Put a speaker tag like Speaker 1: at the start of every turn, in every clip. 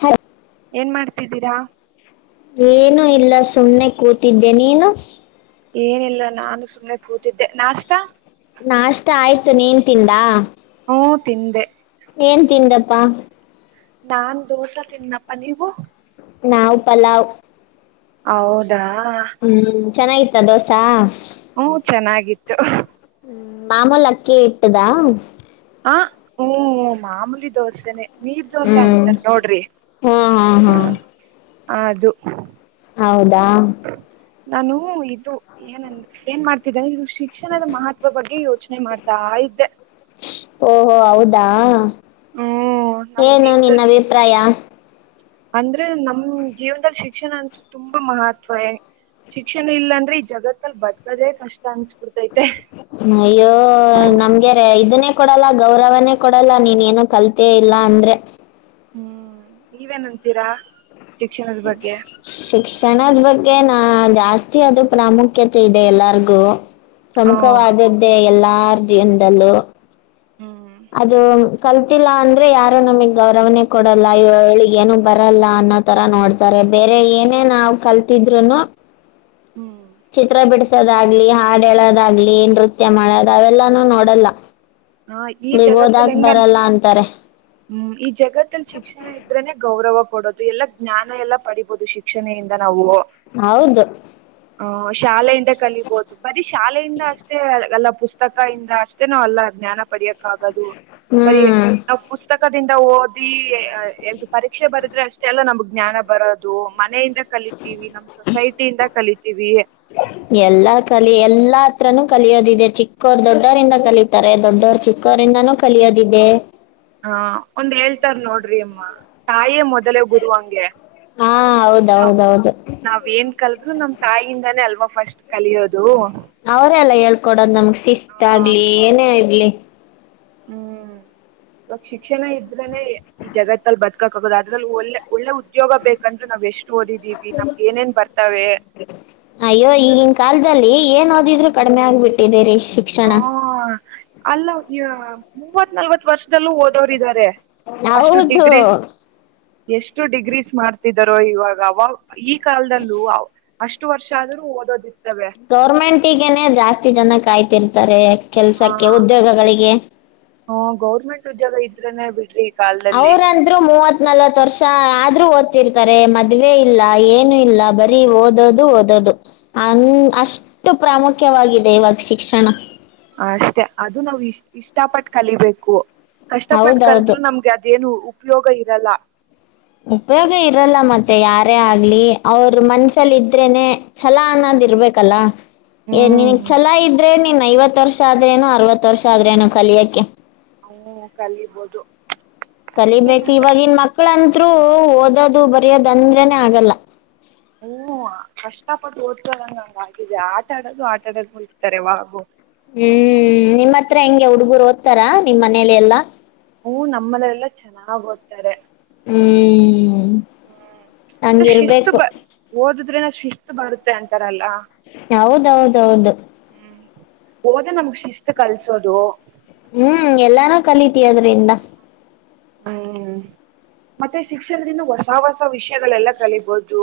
Speaker 1: ಹ
Speaker 2: ಏನ್ ಮಾಡ್ ಟ್ಟಿದ್ದೀರಾ
Speaker 1: ಏನು ಇಲ್ಲ ಸುಮ್ಮನೆ ಕೂತಿದ್ದೆ ನೀನು
Speaker 2: ಏನಿಲ್ಲ ನಾನು ಸುಮಮ್ಮನೆ ಕೂತಿದ್ದೆ ನಾಷ್ಟ
Speaker 1: ನಾಷ್ಟ ಆಯ್ತು ನೀನ್ಂತಿಂದ
Speaker 2: ಹ ತಿಿಂದೆ
Speaker 1: ಏನ್ ತಿಂದಪ್ಪಾ
Speaker 2: ನಾನ್ ದೋಸೆ ತಿನ್ನಪ್ಪ ನೀವು
Speaker 1: ನಾಾವ್ ಪಲಾವ್
Speaker 2: ಹೌದು ಾ
Speaker 1: ಹ್ಮ್ ಚೆನ್ನಾಗಿತ್ತ ದೋಸೆ
Speaker 2: ಹ್ಮ ಚೆನ್ನಾಗಿತ್ತು
Speaker 1: ್ಮ ಮಾಮೂಲಿ ಅಕ್ಕೇ ಇಟ್ಟದಾ
Speaker 2: ಹ ಹ್ಮ್ ಮಾಮೂಲಿ ದೋಸೆನೆ
Speaker 1: ಹ್ಮ್ ಹಾ ಹಾ ಹಾ
Speaker 2: ಹದು
Speaker 1: ಹೌದು ಬಾ
Speaker 2: ನಾನು ಇದು ಏನಂದ ಏನ್ ಮಾಡ್ತಿದ್ದನೆ ಋಷಿ ಶಿಕ್ಷಣದ ಮಹತ್ವ ಬಗ್ಗೆ ಇವತ್ತು ಯೋಚನೆ ಮಾಡ್ತಾ ಇದ್ದೆ
Speaker 1: ಓಹೋ ಹೌದಾ ಏನು ನಿನ್ನ ಅಭಿಪ್ರಾಯ
Speaker 2: ಅಂದ್ರೆ ನಮ ಜೀವನದಲ್ಲಿ ಶಿಕ್ಷಣ ಅಂತ ತುಂಬಾ ಮಹತ್ವ ಶಿಕ್ಷಣ ಇಲ್ಲಾಂದ್ರೆ ಈ ಜಗತ್ತಲ್ ಬದಕದೇ ಕಷ್ಟ ಅನ್ಸ್ಬಿಡ್ತ
Speaker 1: ಅಯ್ಯೋ ನಮ್ಗೆಾರ ಇದನ್ನೇ ಕೊಡಲ್ಲ ಗೌರವನೇ ಕೊಡಲ್ಲ ನೀನ್ ಏನೋ ಕಲ್ತೆ ಇಲ್ಲ ಅಂದ್ರೆ
Speaker 2: ಹ್ಮ್ ನೀವೇನಂತೀರಾ
Speaker 1: ಶಿಕ್ಷಣದ ಬಗ್ ಗೆ ನಾ ಜಾಸ್ತಿ ಅದು ಪ್ರಾಮುಖ್ಯತೆ ಇದೆ ಎಲ್ಲಾರ್ಗು ಪ್ರಮುಖವಾದದ್ದೇ ಎಲ್ಲಾರ ಅ ಎಂದಲ್ಲೋ ಅದು ಕಲ್ತಿಲ್ಲಾ ಅಂದ್ರೆ ಯಾರು ನಮಗ್ ಗೌರವನೆ ಕೊಡಲ್ಲಿ ಏನು ಬರಲ್ಲ ಅನ್ನೋ ತರ ನೋಡ್ತಾರೆ ಬೇರೆ ಏನೇ ನಾವ್ ಕಲ್ತಿದ್ರುನು ಚಿತ್ರಾಪೇಟ ದಾಗ್ಲಿ ಹಾಡ ಹೇಳೋದಾಗ್ಲಿ ನೃತ್ಯ ಮಾಡೋದ ಅವೆಲ್ಲಾನೂ ನೋಡಲ್ಲ ನೀಗಓದಕ್ ಬರಲ್ಲ ಅಂತಾರೆ
Speaker 2: ಹ್ಮ್ ಈ ಜಗತ್ತಲ್ಲಿ ಶಿಕ್ಷಣ ಇದ್ರನೆ ಗೌರವ ಕೊಡೋದು ಎಲ್ಲಾ ಜ್ಞಾನ ಎಲ್ಲಾ ಪಡಿಬಹದು ಶಿಕ್ಷಣೆಯಿಂದ ನಾವು
Speaker 1: ಹೌದು
Speaker 2: ಹ ಶಾಲೆ ಕಲಿಬಹುದು ಬರೀ ಶಾಲೆಯಿಂದ ಅಷ್ಟೇಲ್ಲ ಪುಸ್ತಕ ಇಂದ ಅಷ್ಟೇ ನಾವ ಅಲ್ಲ ಜ್ಞಾನ ಪಡೆಯಕ್ಕ ಆಾಗದು ಬರೀ
Speaker 1: ಹ್ಮ್
Speaker 2: ನಾ ಪುಸ್ತಕ ಪಕ್ಕದಿಂದ ಓದಿ ಎ್ದು ಪರೀಕ್ಷೆ ಬರದ್ರೆ ಅಷ್ಟೆ ಎಲ್ಲ ನಮ್ಗ್ ಜ್ಞಾನ ಬರೋದು ಮನೆಯಿಂದ ಕಲಿತೀವಿ ನಮ್ ಸೊಸೈಟಿಯಿಂದ ಕಲಿತೀವೇ
Speaker 1: ಹತ್ರನ ಕಲಿಯೋದಿದೆ ಚಿಕ್ಕೋರ್ ದೊಡ್ಡೋರಿಂದ ಕಲಿತಾರೆ ದೊಡ್ಡವರು ಚಿಕ್ಕೋರಿಂದಾನೂ ಕಲಿಯೋದಿದೆ
Speaker 2: ಹಾ ಒಂದ್ ಹೇಳ್ತಾರ್ ನೋಡ್ರಿ ಅಮ್ಮ ತಾಯೇ ಮೊದಲೇ ಗುರುವ ಹಂಗೆ
Speaker 1: ಹಾ ಹೌದೌದೌದು
Speaker 2: ಲ್ರು ನಮ್ ತಾಯಿಯಿಂದಾನೇ ಅಲ್ವಾ ಫಸ್ಟ್
Speaker 1: ಅವ್ರಲ್ಲ ಹೇಳ್ಕೊಡೋದು್ ನಮಗ್ ಶಿಸ್ಟಾಆಗ್ಲಿ ಏನೇ ಆಗ್ಲಿ
Speaker 2: ಹ್ಮ್ ಇವಾಗ ಶಿಕ್ಷಣ ಇದ್ರನೆ ಈ ಜಗತ್ತಲ್ಲಿ ಬದಕಕ್ಗೋದ ಅದ್ರಲ್ಲಿ ಒಳ್ಳೆ ಒಳ್ಳೆ ಉದ್ಯೋಗ ಬೇಕಂದ್ರು ನಾವ್ ಎಷ್ಟು ಓದಿದ್ದೀವಿ ನಮ್ಗೆ ಏನೇನ್ ಬರ್ತವೆ
Speaker 1: ಎ ಏನಾದಿದ್ರು ಕಡಿಮೆ ಆಗ್ಬಿಟ್ಟಿದ್ದೀರಿ
Speaker 2: ಆ ಅಲ್ಲ ಹೋಗಿಯಾ ಮೂವತ್ ನಲ್ವತ್ ವರ್ಷದಲ್ಲೂ ಓದೋರಿದ್ದಾರೆ ಅಷ್ಟು
Speaker 1: ಹೌದು
Speaker 2: ಡಿಗ್ರಿ ಎಷ್ಟು ಡಿಗ್ರೀಸ್ ಮಾಡ ಇದರೊ ಇವಾಗ ಅವಾಗ ಈ ಕಾಲದಲ್ಲೂ ಅಷ್ಟು ವರ್ಷ ಆದ್ರೂ ಓದೋದಿತ್ತು
Speaker 1: ಗೌರ್ಮೆಂಟ್ ಗನೆ ಜಾಸ್ತಿ ಜನಕ್ ಆಯ್ತ ತಿರ್ತಾರೆ ಕೆಲ್ಸಕ್ಕೆ ಉದ್ಯೋಗಗಳಿಗೆ
Speaker 2: ಇದನ್ನೇ ಬಿಡ್ರಿ
Speaker 1: ಅವ್ರಂದ್ರು ಮೂವತ್ ನಲ್ವತ್ ವರ್ಷ ಆದ್ರೂ ಒ ರ್ತಾರೆ ಮದ್ವೆ ಇಲ್ಲ ಏನು ಇಲ್ಲ ಬರೀ ಓದೋದು ಓದೋದು ಹಂಗ ಅಷ್ಟು ಪ್ರಾಮುಖ್ಯವಾಗಿದೆ ಇವಾಗ ಶಿಕ್ಷಣ
Speaker 2: ಅಷ್ಟೆ ಅದು ನಾವು ಇಷ್ಟಪಟ್ಟು ಕಲಿಬೇಕು ಕಷ್ಟ ಪಟ್ಟ
Speaker 1: ಹೌದೌದು
Speaker 2: ಕಲ್ತೃ ನಮ್ಗೆ ಅದೇನು ಉಪಯೋಗ ಇರಲ್ಲ
Speaker 1: ಉಪಯೋಗ ಇರಲ್ಲ ಮತ್ತೆ ಯಾರೇ ಆಗ್ಲಿ ಅವ್ರ ಮನಸಲ್ಲ ಇದ್ರೇೇ ಛಲೋ ಅನ್ನದು್ ಇರ್ಬೇಕಲ್ಲ ಏ ನನ್ಗ್ ಚಲ ಇದ್ರೆ ನಿನ್ ಐವತ್ ವರ್ಷ ಆದ್ರೇನು ಅರವತ್ ವರ್ಷ ಆದ್ರೇನು ಕಲಿಯಕ್ಕೆೆ
Speaker 2: ಹ್ಮ್ ಕಲಿಬೌದು
Speaker 1: ಕಲಿಬೇಕು ಇವಾಗಿನ್ ಮಕ್ಳಂತ ಅಂತೂ ಓದೋದು ಬರಿಯೋದ ಅಂದ್ರನೆ ಆಗಲ್ಲ
Speaker 2: ಹ್ಮ್ ಕಷ್ಟಪಟ್ಟು ಓದೋಣ ಅಂದೇ ಆಟಾಡೋದು ಆಟಾಡೋದು ಹತಾರೆ ಯಾವಾಗೂ
Speaker 1: ಹ್ಮ್ ನಿಮ್ಮತ್ರ ಹೆಂಗೆ ಹುಡ್ಗರು ಓದ್ತಾರಾ ನಿಮ್ ಮನೇಲಿ ಎಲ್ಲಾ
Speaker 2: ಹೂ ನಮ್ಮನ ಎಲ್ಲ ಚೆನ್ನಾಗ್ ಓದ್ತಾರೆ
Speaker 1: ಹ್ಮ ಹಂಗಿರ್ಬೇಕು
Speaker 2: ಶಿಸ್ತು ಬರುತೆ ಅಂತಾರಲ್ಲ
Speaker 1: ಹೌದೌದೌದು
Speaker 2: ಹೋದ ನಮಗ್ ಶಿಸ್ತ ಕಲ್ಸೋದು
Speaker 1: ಹ್ಮ್ ಎಲ್ಲಾನೂ ಕಲಿತಿ ಅದ್ರಿಂದ
Speaker 2: ಹ್ಮ್ ಮತ್ತೆ ಶಿಕ್ಷಣದಿಂದ ಹೊಸ ಹೊಸ ವಿಷಯಗಳೆಲ್ಲ ಕಲಿಬೋದು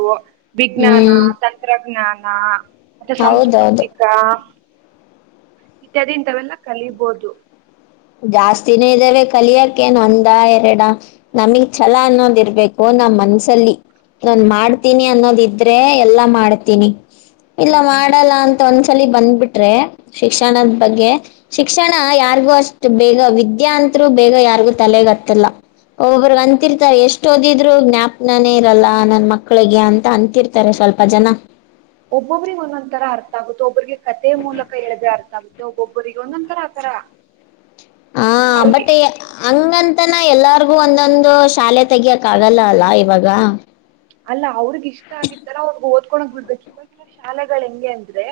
Speaker 2: ವಿಜ್ಞಾನ
Speaker 1: ಹ್ಮ್
Speaker 2: ತಂತ್ರಜ್ಞಾನ ಹಾ ಮತ್ತೆ
Speaker 1: ಹೌದೌದು
Speaker 2: ಸಂಸ್ಕೃತಿಕ ಇತ್ಯಾದಿ ಇಂತವೆೆಲ್ಲ ಕಲೀಬೋದು
Speaker 1: ಜಾಸ್ತಿನೇ ಇದ್ದಾವೆ ಕಲಿಯಕೇನ್ ಒಂದ ಎರಡ ನಮಗ್ ಛಲ ಅನ್ನೋದ ಇರ್ಬೇಕು ನಮ್ ಮನ್ಸಲ್ಲಿ ನಾನ್ ಮಾಡ್ತೀನಿ ಅನ್ನೋದ ಇದ್ರೆ ಎಲ್ಲಾ ಮಾಡ್ತೀನಿ ಇಲ್ಲ ಮಾಡಲ್ಲ ಅಂತ ಒಂದ್ಸಲಿ ಬಂದ್ಬಿಟ್ರೆ ಶಿಕ್ಷಣದ ಬಗ್ಗೆ ಶಿಕ್ಷಣ ಯಾರಿಗೂ ಅಷ್ಟ ಈಗ ವಿದ್ಯಾ ಅತ್ರು ಬೇಗ ಯಾರಿಗೂ ತಲೆಗತ್ತಲ್ಲ ಒಬ್ಬ್ರ ಅಂತಿರ್ತಾರೆ ಎಷ್ಟು ಎಷ್ಟ ಓದಿದ್ರು ಜ್ಞಾಪನಾನೇ ಇರಲ್ಲ ನನ್ ಮಕ್ಳಿಗೆ ಅಂತ ಅಂತಿರ್ತಾರೆ ಸ್ವಲ್ಪ ಜನ
Speaker 2: ಒಬ್ಬೊಬ್ರಿಗೆ ಒಂದೊಂದ್ ತರ ಅರ್ಥ ಆಗುತ್ತೆ ಒಬ್ಬ್ರಿಗೆ ಕಥೆ ಮೂಲಕ ಹೇಳಿದ್ರೆ ಅರ್ಥ ಆಗುತ್ತೆ ಒಬ್ಬೊಬ್ಬ್ರಿಗೆ ಒಂದೊಂದ ತರ ಆತರ
Speaker 1: ಹಾ ಮತ್ತೆ ಹಂಗಂತ ತಾನ ಎಲ್ಲಾರ್ಗೂ ಒಂದೊಂದು ಶಾಲೆ ತೆಗಿಯಕ್ ಆಗಲ್ಲ ಅಲ್ಲ ಇವಾಗ
Speaker 2: ಅಲ್ಲ ಅವ್ರಗ ಇಷ್ಟ ಆಗಿತ್ತಾರ ಅವ್ರಗ್ ಓದ್ಕೊಳೋಗ ಬಿಡ್ಬೇಕು ಇವ ಕೆಲವು ಶಾಲೆಗಳ ಹೆಂಗೆ ಅಂದ್ರೆ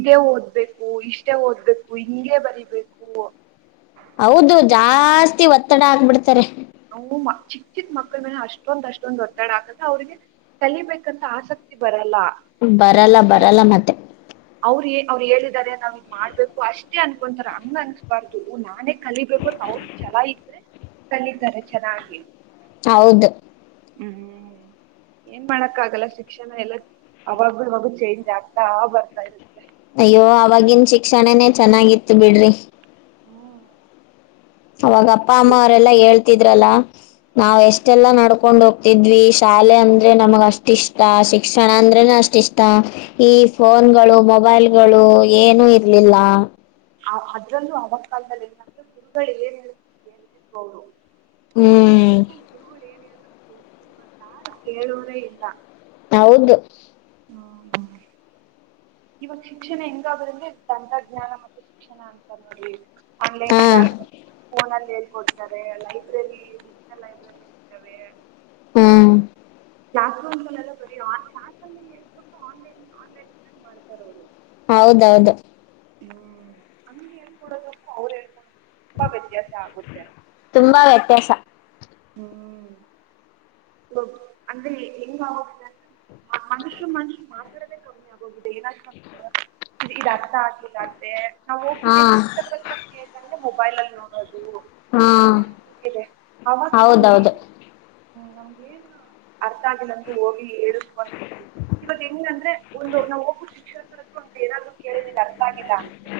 Speaker 2: ಇದೇ ಓದ್ಬೇಕು ಇಷ್ಟೇ ಓದ್ಬೇಕು ಹಂಗೇ ಬರಿಬೇಕು
Speaker 1: ಹೌದು ಜಾಸ್ತಿ ಒತ್ತ ಒತ್ತಡ ಆಗ್ಬಿಡ್ತಾರೆ
Speaker 2: ಚಿಕ್ಕ ಚಿಕ್ ಮಕ್ಳ ಮೇಲೆ ಅಷ್ಟೊಂದ್ ಅಷ್ಟೊಂದ ಒತ್ತಡ ಹಾಕದ್ರೆ ಅವ್ರಿಗೆ ಕಲಿಬೇಕಂತ ಆಸಕ್ತಿ ಬರಲ್ಲ
Speaker 1: ಬರಲ್ಲ ಬರಲ್ಲ ಮತ್ತೆ
Speaker 2: ಅವ್ರ ಅವ್ರು ಹೇಳಿದಿದ್ದಾರೆ ನಾವ್ ಇದ್ ಮಾಡ್ಬೇಕು ಅಷ್ಟೇ ಅನ್ಕೊಂತಾರ ಹಂಗ ಅಂಕೋಬಾರ್ದು ನಾನೇ ಕಲಿಬೇಕು ಅ ಅವ್ರ ಛಲ ಇದ್ರೆ ಕಲ್ಲಿ ತಾರೇ ಚನ್ನಗಿ
Speaker 1: ಹೌದು
Speaker 2: ಹ್ಮ್ ಏನ್ ಮಾಡಕ್ಕ ಆಗಲ್ಲ ಶಿಕ್ಷಣ ಎಲ್ಲ ಅವಾಗೂ ಮಗು ಚೇಂಜ್ ಆಗ್ತಾ ಬರ್ತಾ ಇರುತ್ತೆ
Speaker 1: ಅಯ್ಯೋ ಅವವಾಗಿನ ಶಿಕ್ಷಣನೇ ಚೆನ್ನಾಗಿತ್ತು ಬಿಡ್ರಿ
Speaker 2: ಹ್ಮ್
Speaker 1: ಅವಾಗ ಅಪ್ಪ ಅಮ್ಮ ಅವರೆಲ್ಲ ಹೇಳ್ತಾರೆ ತಿದ್ರಲ್ಲ ನಾವ್ ಎಷ್ಟೆಲ್ಲಾ ನಡ್ಕೊಂಡು ಹೋಗ ತಿದ್ವಿ ಶಾಲೆ ಅಂದ್ರೆ ನಮಗ ಅಷ್ಟ ಇಷ್ಟ ಶಿಕ್ಷಣ ಅಂದ್ರೇನೆ ಅಷ್ಟ ಇಷ್ಟ ಈ ಫೋನ್ ಗಳು ಮೊಬೈಲ್ ಗಳು ಏನು ಇರ್ಲಿಲ್ಲ
Speaker 2: ಅದ್ರಲ್ಲೂ ಅವನ್ ಕಾಲದಲ್ಲಿ ಏನಂದ್ರೆ ಗುರುಗಳು ಏನ್ ಹೇಳ್ತಿದ್ವು ಅವರು ಮಕ್ಕಳ
Speaker 1: ಹ್ಮ್
Speaker 2: ಹ ಉವ ಏನಾದ ಕೇಳ್ತಬಾ ಕೇಳುವುದೇ ಇಲ್ಲ
Speaker 1: ಹೌದು
Speaker 2: ಹ್ಮ ಇವಾಗ ಶಿಕ್ಷಣ ಹೆಂಗಾದ್ರಂದ್ರೆ ತಂತ್ರಜ್ಞಾನ ಮತ್ತೆ ಶಿಕ್ಷಣ ಅಂತ ನೋಡಿ ಆನ್ಲೈನ್
Speaker 1: ಹಾ
Speaker 2: ಕ್ಲಾಸ್ ಫೋನಲ್ಲಿ ಹೇಳ್ಕೊಡ್ತಾರೆ ಲೈಬ್ರರಿ ಡಿಜಿಟಲ್ ಲೈಬ್ರರಿ ಇರ್ತವೆ
Speaker 1: ಹ್ಮ್
Speaker 2: ಕ್ಲಸ್ಂದಲೆಲ್ಲ ಬರ ಆ ಕ್ಸ್ ಅಲ್ಲಿ ಹೇಳ್ಕಟ್ಟು ಆನ್ಲೈನ್ ಆನ್ಲೈನ್ ಇದ್ದಾಗ ಮಾಡ್ತಾರ ಅವ್ರು
Speaker 1: ಹೌದೌದು
Speaker 2: ಹ್ಮ್ ಹಂಗ ಹೇಳ್ಕೊಡೋದಪ್ಪ ಅವ್ರು ಹೇಳ್ಕೊಡ ಬ ವ್ಯತ್ಯಸ ಆಗುತ್ತೆ
Speaker 1: ತುಂಬಾ ವ್ಯತ್ಯಾಸ
Speaker 2: ಹ್ಮ ಹ ಅಂದ್ರೆ ಹೆಂಗ ಆಗದಿಲ್ಲ ಅಂದ್ರೆ ಮನುಷ್ಯರು ಮನುಷ್ಯ ಮಾ್ತಡದೇ ಕಮ್ಮಿ ಆಗ್ ಹೋಗೋಗಿನ ಇದು ಅರ್ಥ ಆಗ್ಲಿಲ್ಲ ಆದ್ರೆ ನಾವ್
Speaker 1: ಹಾ
Speaker 2: ಹೋಗ್ಬಿಟ್ಟಿ ಶಿಕ್ಷಕ ಹತ್ರ ಕೇಳಳ್ ಮ ಮೊಬೈಲ್ ನೋ
Speaker 1: ಹಾ ಹೌದೌದು
Speaker 2: ಹ್ಮ ಏನು ಅರ್ಥ ಆಗಿ ನಮಗೆ ಹೋಗಿ ಹೇಳಕಕಂತಿದವಿ ಇವಾಗ ಹೆಂಗ ಅಂದ್ರೆ ಒಂದು ನಾ ಒಬ್ಬು ಶಿಕ್ಷಕರತ್ರ ಒಂದು ಏನಾದ್ರು ಕೇಳಿದಿಲ್ಲ ಅರ್ಥ ೊಾಗಿ ಅಂದ್ರೆ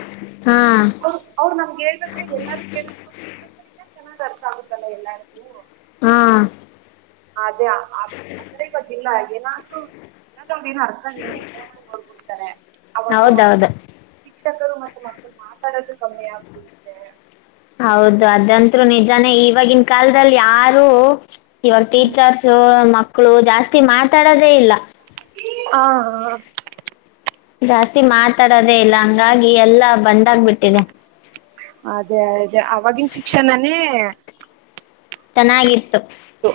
Speaker 1: ಹಾ
Speaker 2: ಅವರು ಅವ್ರು ನಮ್ಗೆ ಹೇಳ್ಬೇಕ್ರೆ ಎಲ್ಲಾರು ಕೇಳಕ್ರೆಂತ ಇಲ್ಲ ಚೆನ್ ಅರ್ಥ ಆಗುತ್ತಲ್ಲಾ ಎಲ್ಲಾರಿಗೂ
Speaker 1: ಹಾ
Speaker 2: ಅ ಅದ ಅದ ಗೊತ್ತಿಲ್ಲ ಆ್ತು ಏನಾದೂ ನು ಅರ್ಥ ಆ ಫೋನಲ್ಲಿ ನೋಡ್ಬಿಡ್ತಾರೆ ಅವಾಗ ಮ
Speaker 1: ಹೌದೌದು
Speaker 2: ಶಿಕ್ಷಕರು ಮೆ ಮಕ್ಕಳು ಮಾತಾಡೋದು ಕಮ್ಮಿ ಆಗ್ಬಡುತ್ತೆ
Speaker 1: ಹೌದು ಅದಂತರು ನಿಜಾನೇ ಇವಾಗಿನ ಕಾಲದಲ್ಲಿ ಯಾರು ಇವಾಗ ತೀ ಚಾರ್ಸು ಮ ಮಕ್ಕಳು ಜಾಸ್ತಿ ಮಾತಾಡೋದೇ ಇಲ್ಲ
Speaker 2: ಹಾ ಹಾ
Speaker 1: ಜಾಸ್ತಿ ಮಾತಾಡೋದೇ ಇಲ್ಲ ಹಂಗಾಗಿ ಎಲ್ಲಾ ಬಂದಾಗಬಿಟ್ಟಿದೆ
Speaker 2: ಅದೇ ಅದೇ ಅವಗಿನ ಶಿಕ್ಷಣನೇ
Speaker 1: ಚೆನ್ನಾಗಿತ್ತು
Speaker 2: ಹ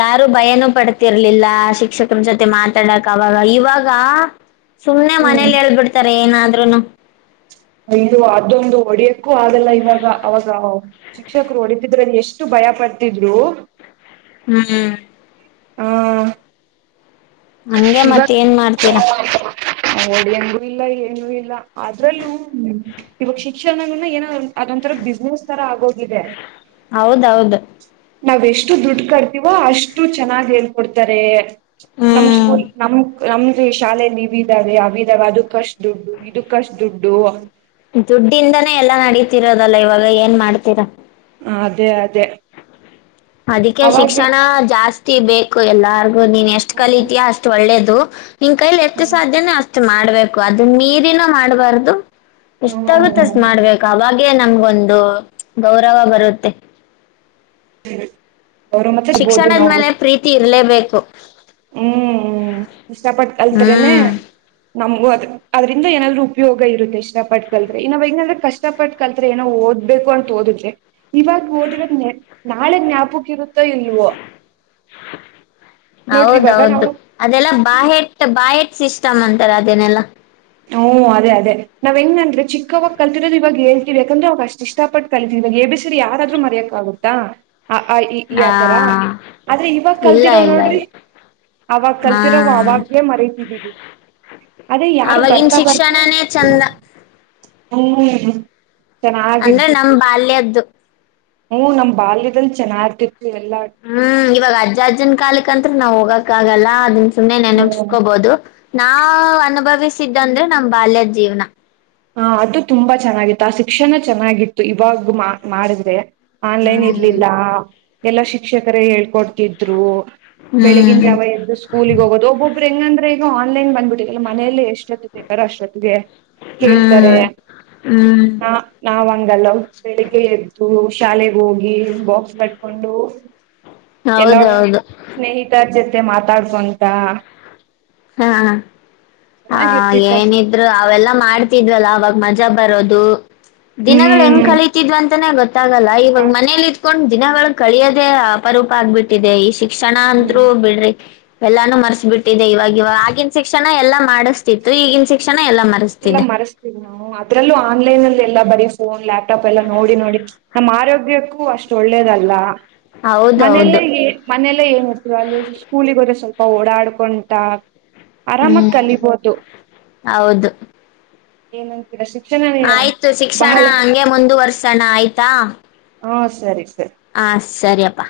Speaker 1: ಯಾರು ಭಯನೂ ಪಡ್ತಿರ್ಲಿಲ್ಲ ಶಿಕ್ಷಕರ ಜೊತೆ ಮಾತಾಡಕ್ ಅವಾಗ ಇವಾಗ ಸುಮ್ಮ್ನೆ ಮನೇಲಿ ಹೇಳ್ಬಿಡ್ತಾರೆ ಏನಾದ್ರೂ ಇನ್ನ
Speaker 2: ಇದು ಅದೊಂದು ಹೊಡಿಯಕ್ಕೂ ಆಗಲ್ಲ ಇವಾಗ ಅವಾಗ ಶಿಕ್ಷಕರು ಹೊಡಿತಿದ್ರಲ್ಲಿ ಎಷ್ಟು ಭಯ ಪಡ್ತಿದ್ರು
Speaker 1: ಹ್ಮ್
Speaker 2: ಹ್ಮ
Speaker 1: ಹಂಗೆ ಮತ್ತ ಏನ್ ಮಾಡ್ತೀರ
Speaker 2: ಎಂಗು ಇಲ್ಲ ಏನುೂ ಇಲ್ಲ ಅದ್ರಲ್ಲೂ ಇವಾಗ ಶಿಕ್ಷಣನ್ನ ಏನೋ ಅದೊಂಂತರ ಬಿಸ್ನೆಸ್ ತರ ಆಗೋ
Speaker 1: ಹೌದು ಹೌದು
Speaker 2: ನಾವ್ ಎಷ್ಟು ದುಡ್ಡು ಕಟ್ಟುವೋ ಅಷ್ಟು ಚೆನ್ನಾಗಿ ಹೇಳ್ಕೊಡ್ತಾರೆ ನಮ್
Speaker 1: ಹ್ಮ್
Speaker 2: ನಮ್ ನಮ್ ಶಾಲೆ ನೀವ ಇದಾವೆ ಅವ ಇದಾವೆ ಅದಕ್ಕ ಅಷ್ಟು ದುಡ್ಡು ಇದಕ್ಕಷ್ಟು ದುಡ್ಡು
Speaker 1: ದುಡ್ಡಿಂದಾನೇ ಎಲ್ಲಾ ನಡೀತಿರೋದಲ್ಲ ಇವಾಗ ಏನ್ ಮಾಡ್ತೀರಾ
Speaker 2: ಆದ
Speaker 1: ಅದಕ್ಕೆ ಶಿಕ್ಷಣ ಜಾಸ್ತಿ ಬೇಕು ಎಲ್ಲಾರ್ಗು ನೀನ್ ಎಷ್ಟ್
Speaker 2: ಹ್ಮ್
Speaker 1: ಕಲಿತೀಯಾ ಅಷ್ಟು ಒಳ್ಳೇದು ನಿನ್ ಕೈಲಿ ಎಷ್ಟ
Speaker 2: ಹ್ಮ್
Speaker 1: ಸಾಧ್ಯನ ಷ್ಟ ಮಾಡ್ಬೇಕು ಅದನ್ನ ಅದನ್ನ ಮೀರಿನು ಮಾಡ್ಬಾರ್ದು ಇಷ್ಟಾಗುತ್ತಸ್
Speaker 2: ಹ್ಮ್
Speaker 1: ಮಾಡ್ಬೇಕಾಗ ನಮ್ಗೊಂದು ಗೌರವ ಬರುತ್ತೆ
Speaker 2: ಹ್ಮ
Speaker 1: ಶಿಕ್ಷಣದ್ಮೇಲೆ ಪ್ರೀತಿ ಇರ್ಲೇಬೇಕು ಸ
Speaker 2: ಹ್ಮ್ ಹ್ಮ ಇಷ್ಟಪಟ್ಟು ಕಲ್ತರೇನೆ
Speaker 1: ಹ್ಮ್
Speaker 2: ನಮಗ ಅದ ಅದ್ರಿಂದ ಏನಾದ್ರು ಉಪಯೋಗ ಇರುತ್ತೆ ಇಷ್ಟ ಪಟ್ಟ ಕಲ್ತ್ೆ ಇನ್ನಾವ್ ಹೆಂಗಾದ್ರೆ ಕಷ್ಟ ಪಟ್ಟ ಕಲ್ತ್ ಏನೋ ಓದ್ಬೇಕು ಅಂತ ಓದಿದ್ರೆ ಇವಾಗ ಓದರದ ನಾಳೆಗ್ ಜ್ಞಾಪಕ ಇರುತ್ತೋ ಇಲ್ವೋ ನೋಡ್ರಿ ಇವಾಗ
Speaker 1: ಹೌದೌದು
Speaker 2: ನಾವು
Speaker 1: ಅದೆಲ್ಲಾ
Speaker 2: ಚಿಕ್
Speaker 1: ಬಾ
Speaker 2: ಮ
Speaker 1: ಎ ಬಾ ಎಟ್ ಇಷ್ಟ ಅಂತಾರೆ ಅದೇನೆಲ್ಲಾ
Speaker 2: ನಾವು ಅದೇ ಅದೇ ನಾವ್ ಹೆಂಗ್ ಅಂದ್ರೆ ಚಿಕ್ಕವಾಗ ಕಲ್ತಿರೋದು ಇವಾಗ ಹೇಳ್ತೀವಿ ಯಾಕಂದ್ರೆ ಅವಾಗ ಅಷ್ಟ್ ಇಷ್ಟ ಪಟ್ಟ ಕಲ್ತೀವಿ ಇವಾಗ ಎ ಬೇಸರಿ ಯಾರಾದರೂ ಮರಿಯಕ್ ಆಗುತ್ತಾ ಅ ಈ ಈ
Speaker 1: ಆ
Speaker 2: ಆತರ ಆದದ್ರ ಇವಾಗ
Speaker 1: ಇಲ್ಲ
Speaker 2: ಕಲ್ತಿರೋ
Speaker 1: ಇಲ್ಲ
Speaker 2: ನೋಡ್ರಿ
Speaker 1: ಇಲ್ಲ
Speaker 2: ಅವಾಗ
Speaker 1: ಹಾ
Speaker 2: ಕಲ್ತಿರೋ ಅವಾಗಲೇ ಮರತಿದ್ದೀವಿ ಅದೇ ಯಾರು
Speaker 1: ಈಗಿನ್ ಶಿಕ್ಷಣಾನೆ ಚಂದ
Speaker 2: ಹ್ಮ
Speaker 1: ಅಂದ್ರೆ ನಮ್ ಬಾಲ್ಯದ್ದು
Speaker 2: ಹ್ಮ್ ನಮ್ಮ ಬಾಲ್ಯದಲ್ಲಿ ಚೆನ್ನಾಗಿರ್ತಿತ್ತು ಎಲ್ಲಾ
Speaker 1: ಹ್ಮ್ ಇವಾಗ್ ಅಜ್ಜ ಅಜ್ಜನ್ ಕಾಲಕ್ ಈಗಂತ್ರ ನಾ ಹೋಗಕ್ಕಾಗಲ ಅದನ್ನ ಸುಮ್ನೆ
Speaker 2: ಹ್ಮ್
Speaker 1: ನೆನಪ್ಸ್ಕೋಬೋದು, ನಾವ್ ಅನುಭವಿಸ್ ಅನ್ಸಿದ್ ಅಂದ್ರೆ ನಮ್ ಬಾಲ್ಯದ್ ಜೀವ್ನ
Speaker 2: ಹ ಅದು ತುಂಬಾ ಚೆನ್ನಾಗಿತ್ತು ಆ ಶಿಕ್ಷಣ ಚೆನ್ನಾಗಿತ್ತು, ಇವಾಗ್ ಮಾ ಮಾಡಿದ್ರೆ ಆನ್ಲೈನ್
Speaker 1: ಹ್ಮ್
Speaker 2: ಇರ್ಲಿಲ್ಲ ಎಲ್ಲಾ ಶಿಕ್ಷಕರೇ ಹೇಳ್ಕೊಡ್ ತ್ತಿದ್ರು ಬೆಳಿಗಿನ
Speaker 1: ಹ್ಮ್
Speaker 2: ಜಾವ ಎದ್ದು ಸ್ಕೂಲಿಗೆ ಹೋಗೋದು ಒಬ್ಬೊಬ್ ಹೆಂಗಂದ್ರೆ ಈಗ ಆನ್ಲೈನ್ ಬಂದಬಿಟ್ಟಿದೆಯಲ್ಲ ಮನೆಯಲ್ಲೆ ಎಷ್ಟ್ ಎಷ್ಟೊತ್ತಿಗ್ ಬೇಕಾರೆ ಅಷ್ಟೊತ್ತಿಗೆ ಕೇಳ್ತಾರೆ,
Speaker 1: ಹ್ಮ್ ಹ್ಮ್
Speaker 2: ನಾ ನಾವ್ ಅಂಗಲ್ಲ ಬೆಳಿಗ್ಗೆ ಎ ಶಾಲೆೆಗೆ ಹೋಗಿ ಬಾಕ್ಸ್ ಕಟ್ಕೊಂಡು ಎಲ್ಲ
Speaker 1: ಹೌದೌದು
Speaker 2: ಸ್ನೇಹಿತರ್ ಜತ್ ಮತ್ತೆ ಮಾತಾಡ್ಕೊಂತ
Speaker 1: ಹಾ ಹ
Speaker 2: ಚೆನ್ನಾಗಿರ್ತಿತ್ತ
Speaker 1: ಏನಿದ್ರು ಅವೆಲ್ಲ ಮಾಡ್ತಿದ್ವಲ್ಲ ಅವಾಗ್ ಮಜಾ ಬರೋದು ದಿನಗಳು ಹೆಂಗ್
Speaker 2: ಹ್ಮ್
Speaker 1: ಕಳಿತಿದ್ವ ಅಂತಾನ ಗೊತ್ತಾಗಲ್ಲ ಇವಾಗ ಮನೇಲಿ ಇತ್ಕೊಂಡ್ ದಿನಗಳು ಕಳಿಯೋದೇ ಅಪರೂಪ ಆಗ್ಬಿಟ್ಟಿದೆ ಈ ಶಿ ಕ್ಷಣ ಅಂತ್ರು
Speaker 2: ಹ್ಮ್
Speaker 1: ಬಿಡ್ರಿ ಎಲ್ಲಾನು ಮರ್ಸ್ಬಿಟ್ಟಿದೆ ಇವಾಗ ಆಗಿನ ಶಿಕ್ಷಣ ಎಲ್ಲ ಮಾಡಿಸ್ತಿತ್ತು ಈಗಿನ ಶಿಕ್ಷಣ ಎಲ್ಲಾ
Speaker 2: ಎಲ್ಲ
Speaker 1: ಮರೆಸ್ತಿದೆ
Speaker 2: ಮರೆಸ್ತೀವಿ ನಾವು ಅದ್ರಲ್ಲೂ ಆನ್ಲೈನ್ ಅಲ್ಲಿ ಇಲ್ಲ ಬರೀ ಫೋನ್ ಲ್ಯಾಪ್ಟಾಪ್ ಎಲ್ಲ ನೋಡಿ ನೋಡಿ ನಮ್ಮ ಆರೋಗ್ಯಕ್ಕೂ ಅಷ್ಟ ಒಳ್ಳೇದಲ್ಲ, ಮನೆಲ್ಲೆ
Speaker 1: ಹೌದೌದು
Speaker 2: ಎ ಮನೆಲ್ಲೇ ಏನ್ [inaudible] ಸ್ಕೂಲಿಗ್ ಹೋದ್ರೆ ಸ್ವಲ್ಪ ಓಡಾಡ್ಕೊಂಟ
Speaker 1: ಹ್ಮ್ ಹೌದು
Speaker 2: ಏನಂತ್
Speaker 1: ಆಯ್ತು ಶಿಕ್ಷಣ ಹಂಗೆ ಮುಂದುವರ್ಸಣ ಆಯ್ತಾ?
Speaker 2: ಹಾ ಸರಿ ಸರಿ
Speaker 1: ಹಾ ಸರಿಯಪ್ಪಾ